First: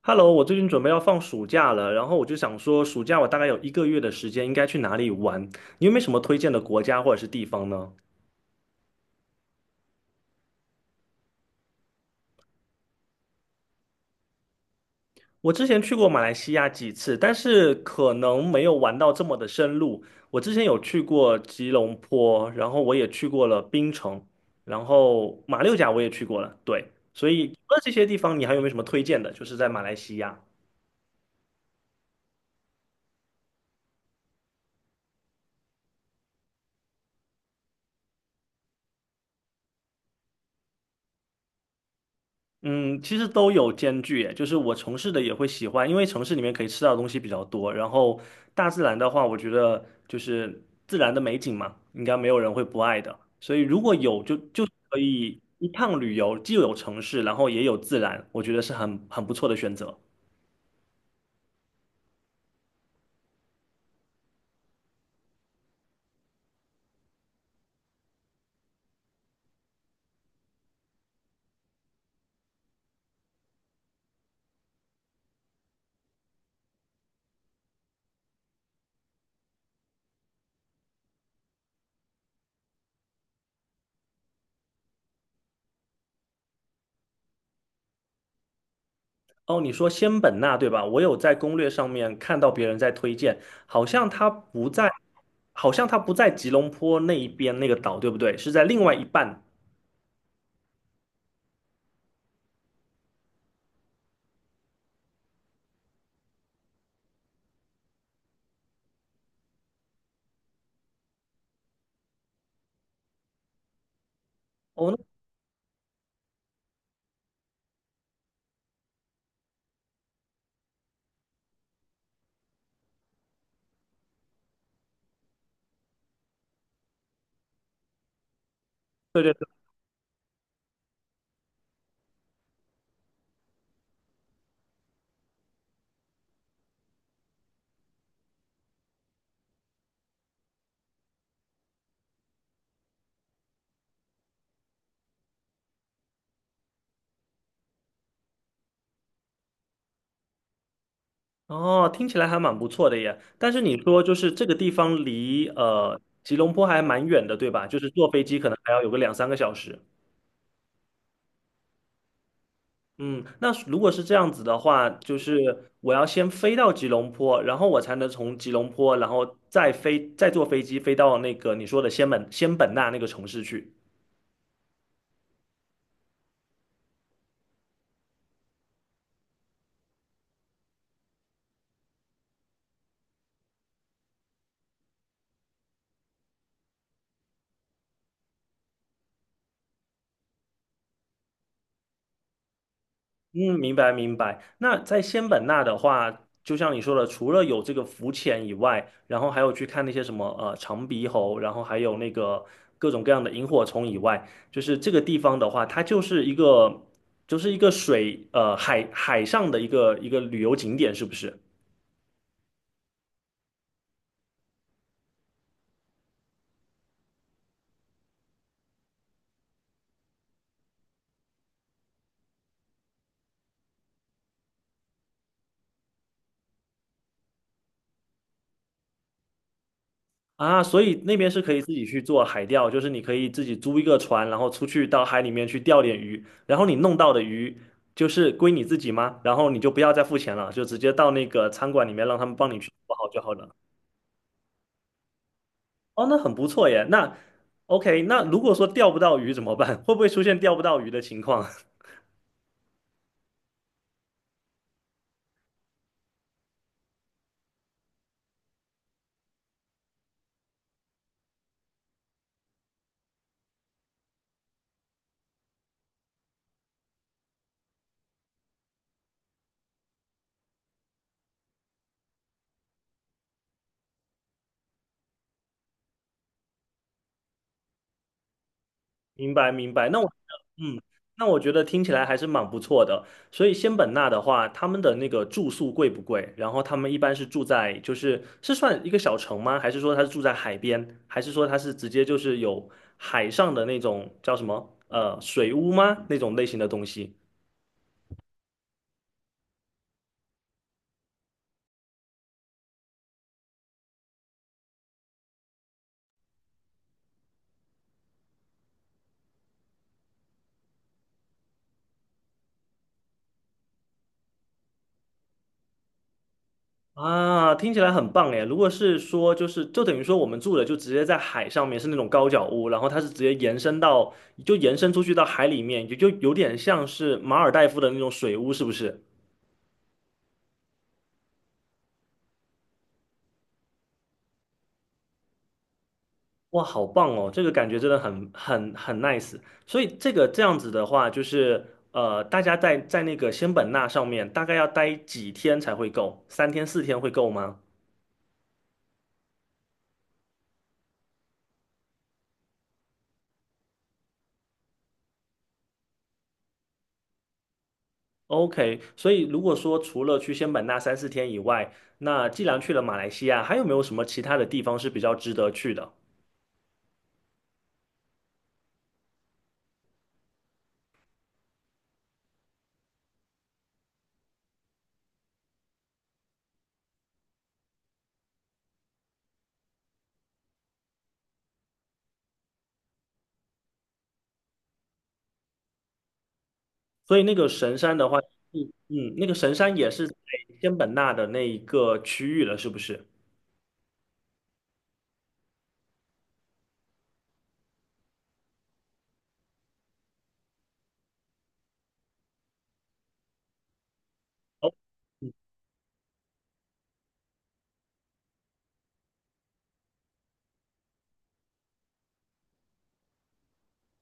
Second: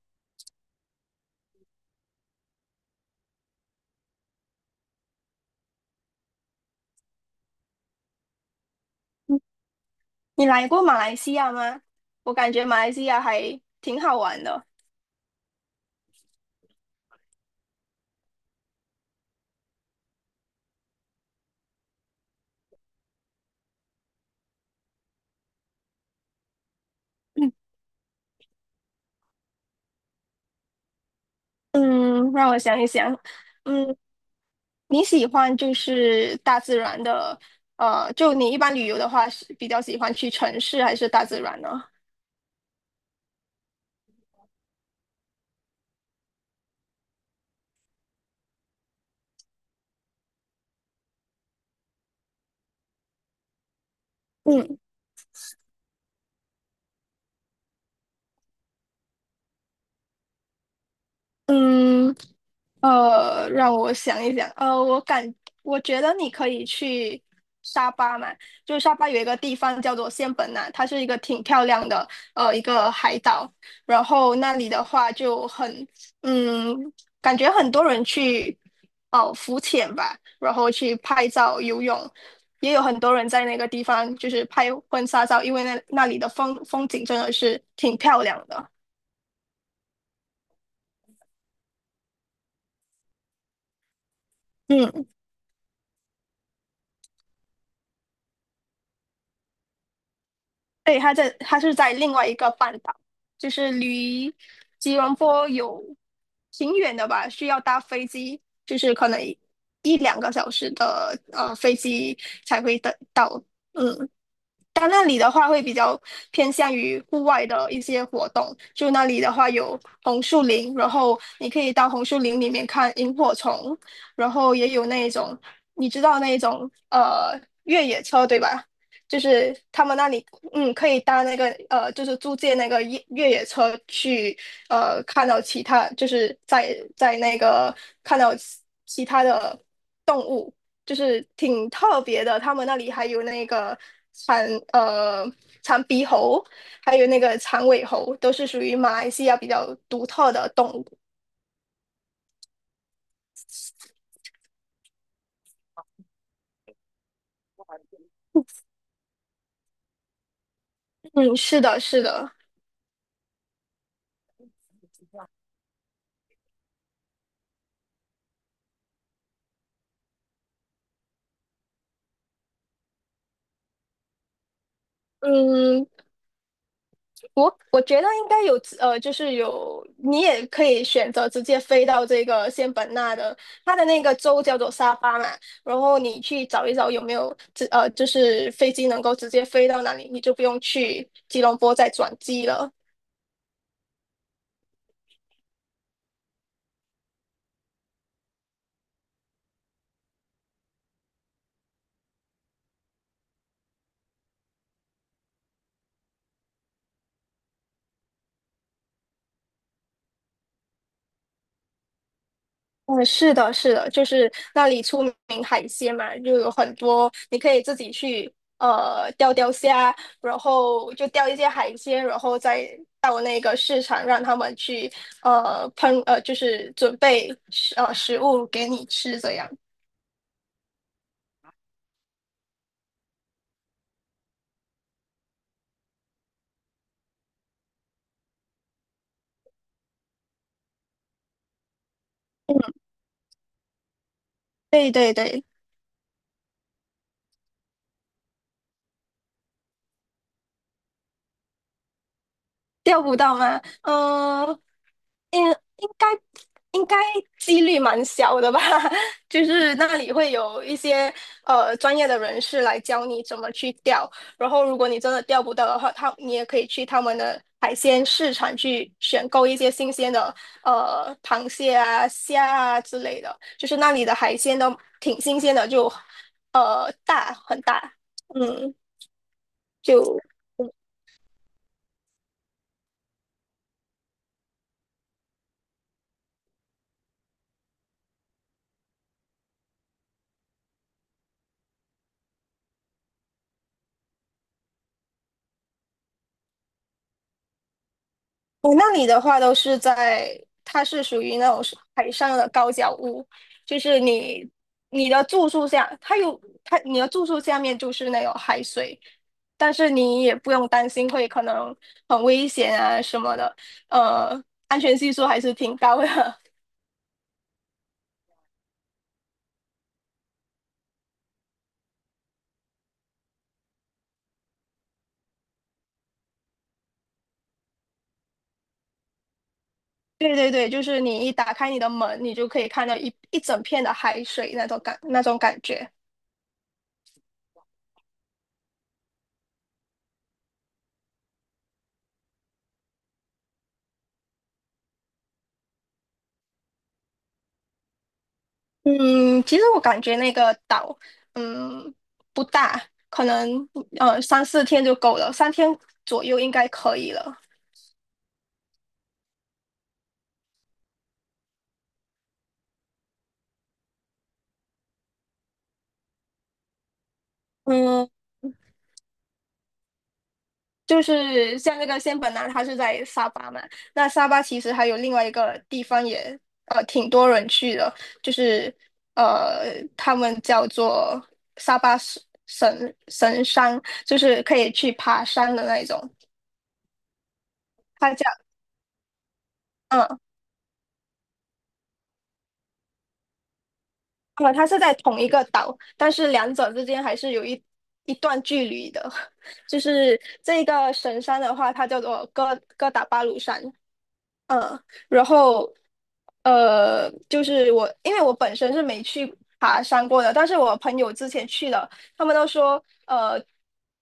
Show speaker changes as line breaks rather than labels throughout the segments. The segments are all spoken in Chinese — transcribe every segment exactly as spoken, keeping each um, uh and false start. Hello，我最近准备要放暑假了，然后我就想说，暑假我大概有一个月的时间，应该去哪里玩？你有没有什么推荐的国家或者是地方呢？
嗯你来过马来西亚吗？我感觉马来西亚还挺好玩的。
我之前去过马来西亚几次，但是可能没有玩到这么的深入。我之前有去过吉隆坡，然后我也去过了槟城，然后马六甲我也去过了，对。所以
嗯，
除了这些地方，你还有没有什么推荐的？就是在马来西亚。
嗯让我想一想。嗯，你喜欢就是大自然的，呃，就你一般旅游的话，是比较喜欢去城市还是大自然呢？
嗯，其实都有兼具耶，就是我城市的也会喜欢，因为城市里面可以吃到的东西比较多。然后大自然的话，我觉得就是自然的美景嘛，应该没有人会不爱的。所以如果有就就
嗯
可以一趟旅游，既有城市，然后也有自然，我觉得是很很不错的选择。
嗯，呃，让我想一想，呃，我感我觉得你可以去沙巴嘛，就是沙巴有一个地方叫做仙本那，它是一个挺漂亮的呃一个海岛，然后那里的话就很嗯，感觉很多人去哦浮潜吧，然后去拍照、游泳，也有很多人在那个地方就是拍婚纱照，因为那那里的风风景真的是挺漂亮的。
哦，你说仙本那对吧？我有在攻略上面看到别人在推荐，好像它不在，
嗯。
好像它不在吉隆坡那一边那个岛，对不对？是在另外一半。
对，他在他是在另外一个半岛，就是离吉隆坡有挺远的吧，需要搭飞机，就是可能一一两个小时的呃飞机才会得到。嗯，但
哦，
那里的话会比较偏向于户外的一些活动，就那里的话有红树林，然后你可以到红树林里面看萤火虫，然后也有那种你知道那种呃越野车对吧？就
那
是他们那里嗯可以搭那个呃就是租借那个越越野车去呃看到其他就是在在那个看到其其他的动物，就是挺特别的。他们那里还有那个长呃长鼻猴，还有那个长尾猴，都是属于马来西亚比较独特的动物。
哦，听起来还蛮不错的耶。但是你说就是这个地方离呃吉隆坡还蛮远的，对吧？就是坐飞机可能还要有个两三个小时。
嗯，是的，是的。
嗯，那如果是这样子的话，就是我要先飞到吉隆坡，然后我才能从吉隆坡，然后再飞再坐飞机飞到那个你说的仙本仙本那那个城市去。
嗯，我我觉得应该有呃，就是有你也可以选择直接飞到这个仙本那的，它的那个州叫做沙巴嘛，然后你去找一找有没有直呃，就是飞机能够直接飞到那里，你就不用去吉隆坡再转机了。
嗯，明白明白。那在仙本那的话，就像你说的，除了有这个浮潜以外，然后还有去看那些什么呃长鼻猴，然后还有那个各种各样的萤火虫以外，就是这个地方的话，它就是一个就是一个水呃海海上的一个一个旅游景点，是不是？
嗯，是的，是的，就是那里出名海鲜嘛，就有很多你可以自己去呃钓钓虾，然后就钓一些海鲜，然后再到那个市场让他们去呃烹呃就是准备食呃食物给你吃这样。
啊，所以那边是可以自己去做海钓，就是你可以自己租一个船，然后出去到海里面去钓点鱼，然后你弄到的鱼就是归你自己吗？然后你就不要再付钱了，就直接到那个餐馆里面让他们帮你去做好就好了。
对对对，
哦，那很不错耶。那 OK,那如果说钓不到鱼怎么办？会不会出现钓不到鱼的情况？
钓不到吗？嗯、嗯，应该应该几率蛮小的吧，就是那里会有一些呃专业的人士来教你怎么去钓，然后如果你真的钓不到的话，他你也可以去他们的海鲜市场去选购一些新鲜的呃螃蟹啊、虾啊之类的，就是那里的海鲜都挺新鲜的，就呃大很大，嗯，
明白明白，那我
就。
嗯，那我觉得听起来还是蛮不错的。所以仙本那的话，他们的那个住宿贵不贵？然后他们一般是住在，就是是算一个小城吗？还是说他是住在海边？还是说他是直接就是有海上的那种叫什么呃水屋吗？那种类型的东西？
我那里的话都是在，它是属于那种是海上的高脚屋，就是你你的住宿下，它有它你的住宿下面就是那种海水，但是你也不用担心会可能很危险啊什么的，呃，安全系数还是挺高的。
啊，听起来很棒哎！如果是说，就是就等于说我们住的就直接在海上面，是那种高脚屋，然后它是直接延伸到，就延伸出去到海里面，也就有点像是马尔代夫的那种水屋，是不是？
对对对，就是你一打开你的门，你就可以看到一一整片的海水那种感那种感觉。
哇，好棒哦！这个感觉真的很很很 nice。所以这个这样子的话，就是呃，大家在在那个仙本那上面大概要待几天才会够？三天四天会够吗？
嗯，其实我感觉那个岛，嗯，不大，可能呃三四天就够了，三天左右应该可以了。
OK,所以如果说除了去仙本那三四天以外，那既然去了马来西亚，还有没有什么其他的地方是比较值得去的？
嗯，就是像那个仙本那，它是在沙巴嘛，那沙巴其实还有另外一个地方也呃挺多人去的，就是呃他们叫做沙巴神神神山，就是可以去爬山的那一种，
所以那个神山的
它
话，
叫。
嗯嗯，那个神山也是在
嗯。
仙本那的那一个区域了，是不是？
呃，它是在同一个岛，但是两者之间还是有一一段距离的。就是这个神山的话，它叫做哥哥打巴鲁山。
哦
嗯，然后呃，就是我，因为我本身是没去爬山过的，但是我朋友之前去了，他们都说，呃，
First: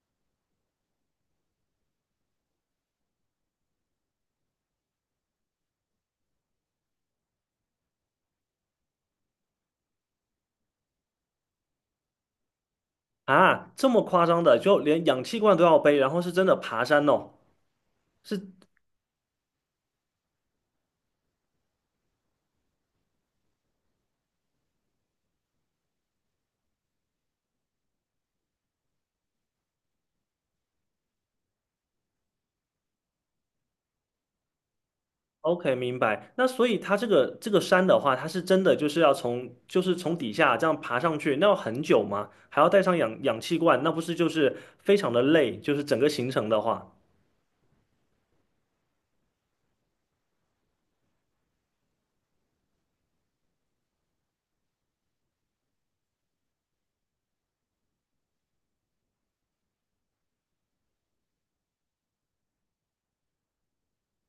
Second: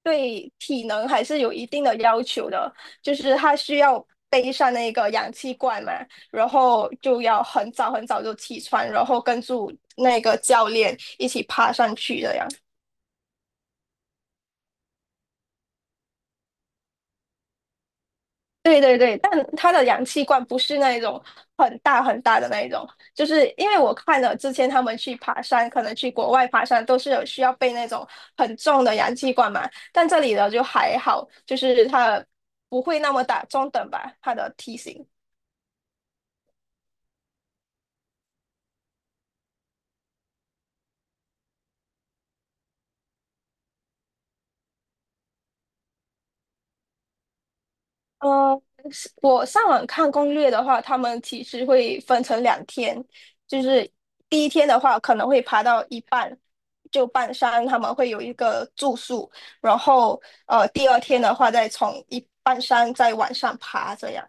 对体能还是有一定的要求的，就是他需要背上那个氧气罐嘛，然后就要很早很早就起床，然后跟住那个教练一起爬上去的呀。
啊，这么夸张的，就连氧气罐都要背，然后是真的爬山哦，是
对对对，但它的氧气罐不是那一种很大很大的那一种，就是因为我看了之前他们去爬山，可能去国外爬山都是有需要背那种很重的氧气罐嘛，但这里的就还好，就是它不会那么大，中等吧，它的体型。
OK,明白。那所以它这个这个山的话，它是真的就是要从就是从底下这样爬上去，那要很久吗？还要带上氧氧气罐，那不是就是非常的累？就是整个行程的话，
呃，是我上网看攻略的话，他们其实会分成两天，就是第一天的话可能会爬到一半，就半山他们会有一个住宿，然后呃第二天的话再从一半山再往上爬这样。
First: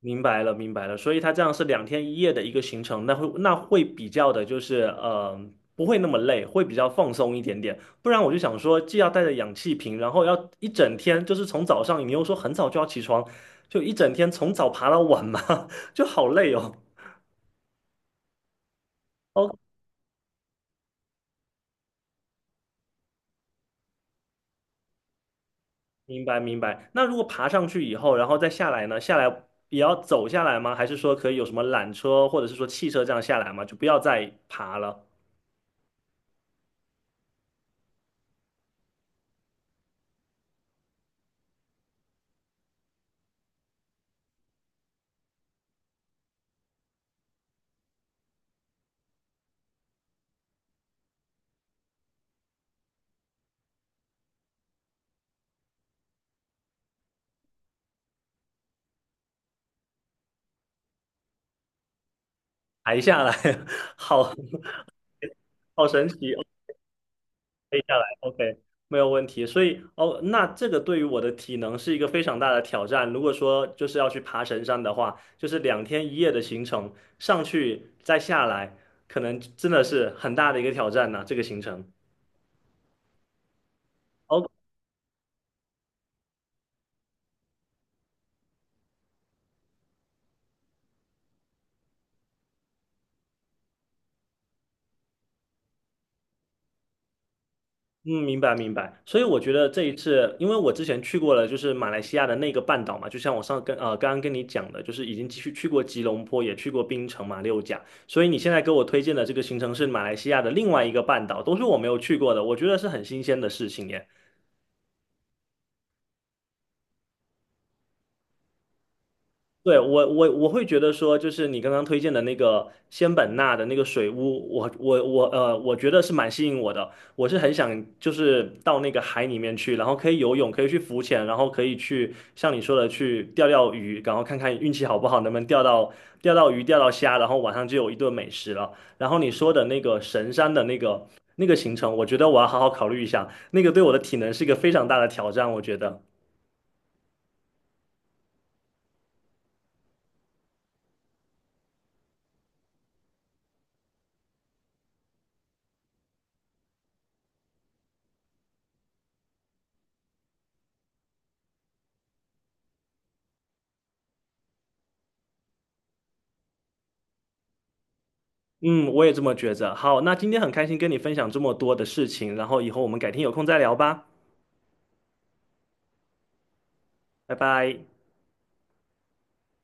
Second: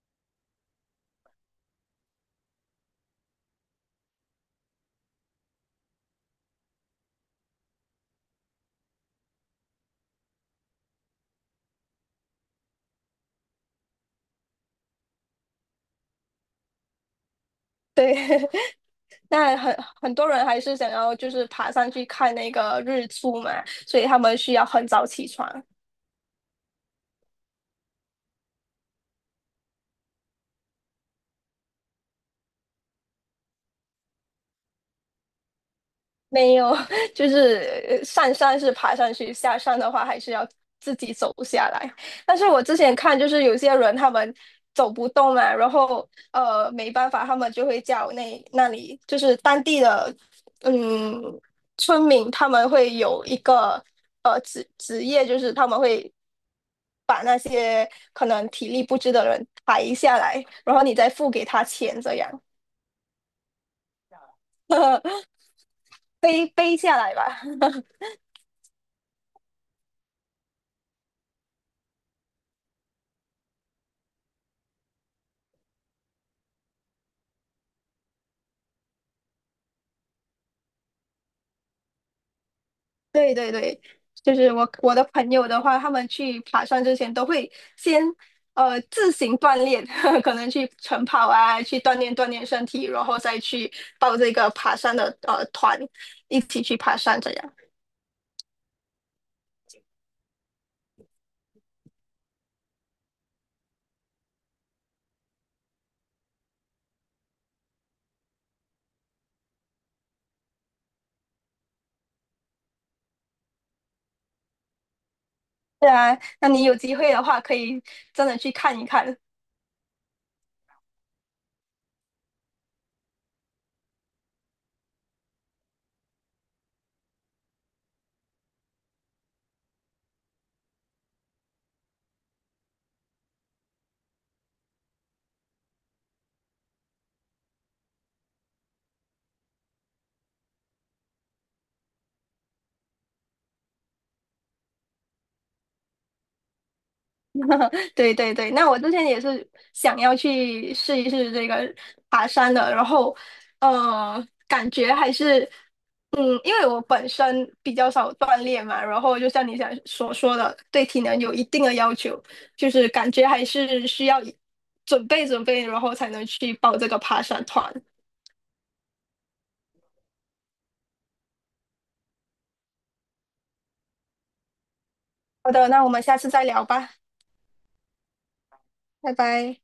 明白了，明白了。所以它这样是两天一夜的一个行程，那会那会比较的就是呃不会那么累，会比较放松一点点。不然我就想说，既要带着氧气瓶，然后要一整天，就是从早上你又说很早就要起床，就一整天从早爬到晚嘛，就好累哦。
对，
OK
那很很多人还是想要就是爬上去看那个日出嘛，所以他们需要很早起床。
明白明白。那如果爬上去以后，然后再下来呢？下来也要走下来吗？还是说可以有什么缆车或者是说汽车这样下来吗？就不要再爬了，
没有，就是呃上山是爬上去，下山的话还是要自己走下来。但是我之前看，就是有些人他们走不动嘛，然后呃没办法，他们就会叫那那里就是当地的嗯村民，他们会有一个呃职职业，就是他们会把那些可能体力不支的人抬下来，然后你再付给他钱，这样
抬下来，好 好神奇哦，
背背下来吧。
可以下来，OK,没有问题。所以哦，那这个对于我的体能是一个非常大的挑战。如果说就是要去爬神山的话，就是两天一夜的行程，上去再下来，可能真的是很大的一个挑战呢、这个行程。
对对对，就
OK
是我我的朋友的话，他们去爬山之前都会先呃自行锻炼，可能去晨跑啊，去锻炼锻炼身体，然后再去报这个爬山的呃团，一起去爬山这样。
嗯，明白明白。所以我觉得这一次，因为我之前去过了，就是马来西亚的那个半岛嘛，就像我上跟呃刚刚跟你讲的，就是已经去去过吉隆坡，也去过槟城、马六甲。所以你现在给我推荐的这个行程是马来西亚的另外一个半岛，都是我没有去过的，我觉得是很新鲜的事情耶。
对啊，那你有机会的话，可以真的去看一看。
对，我我我会觉得说，就是你刚刚推荐的那个仙本那的那个水屋，我我我呃，我觉得是蛮吸引我的。我是很想就是到那个海里面去，然后可以游泳，可以去浮潜，然后可以去像你说的去钓钓鱼，然后看看运气好不好，能不能钓到钓到鱼、钓到虾，然后晚上就有一顿美食了。然后你说的那个神山的那个那个行程，我觉得我要好好考虑一下，那个对我的体能是一个非常大的挑战，我觉得。
对对对，那我之前也是想要去试一试这个爬山的，然后呃，感觉还是嗯，因为我本身比较少锻炼嘛，然后就像你想所说的，对体能有一定的要求，就是感觉还是需要准备准备，然后才能去报这个爬山团。
嗯，我也这么觉着。好，那今天很开心跟你分享这么多的事情，然后以后我们改天有空再聊吧，
好的，那我们下次再聊吧，
拜拜。
拜拜。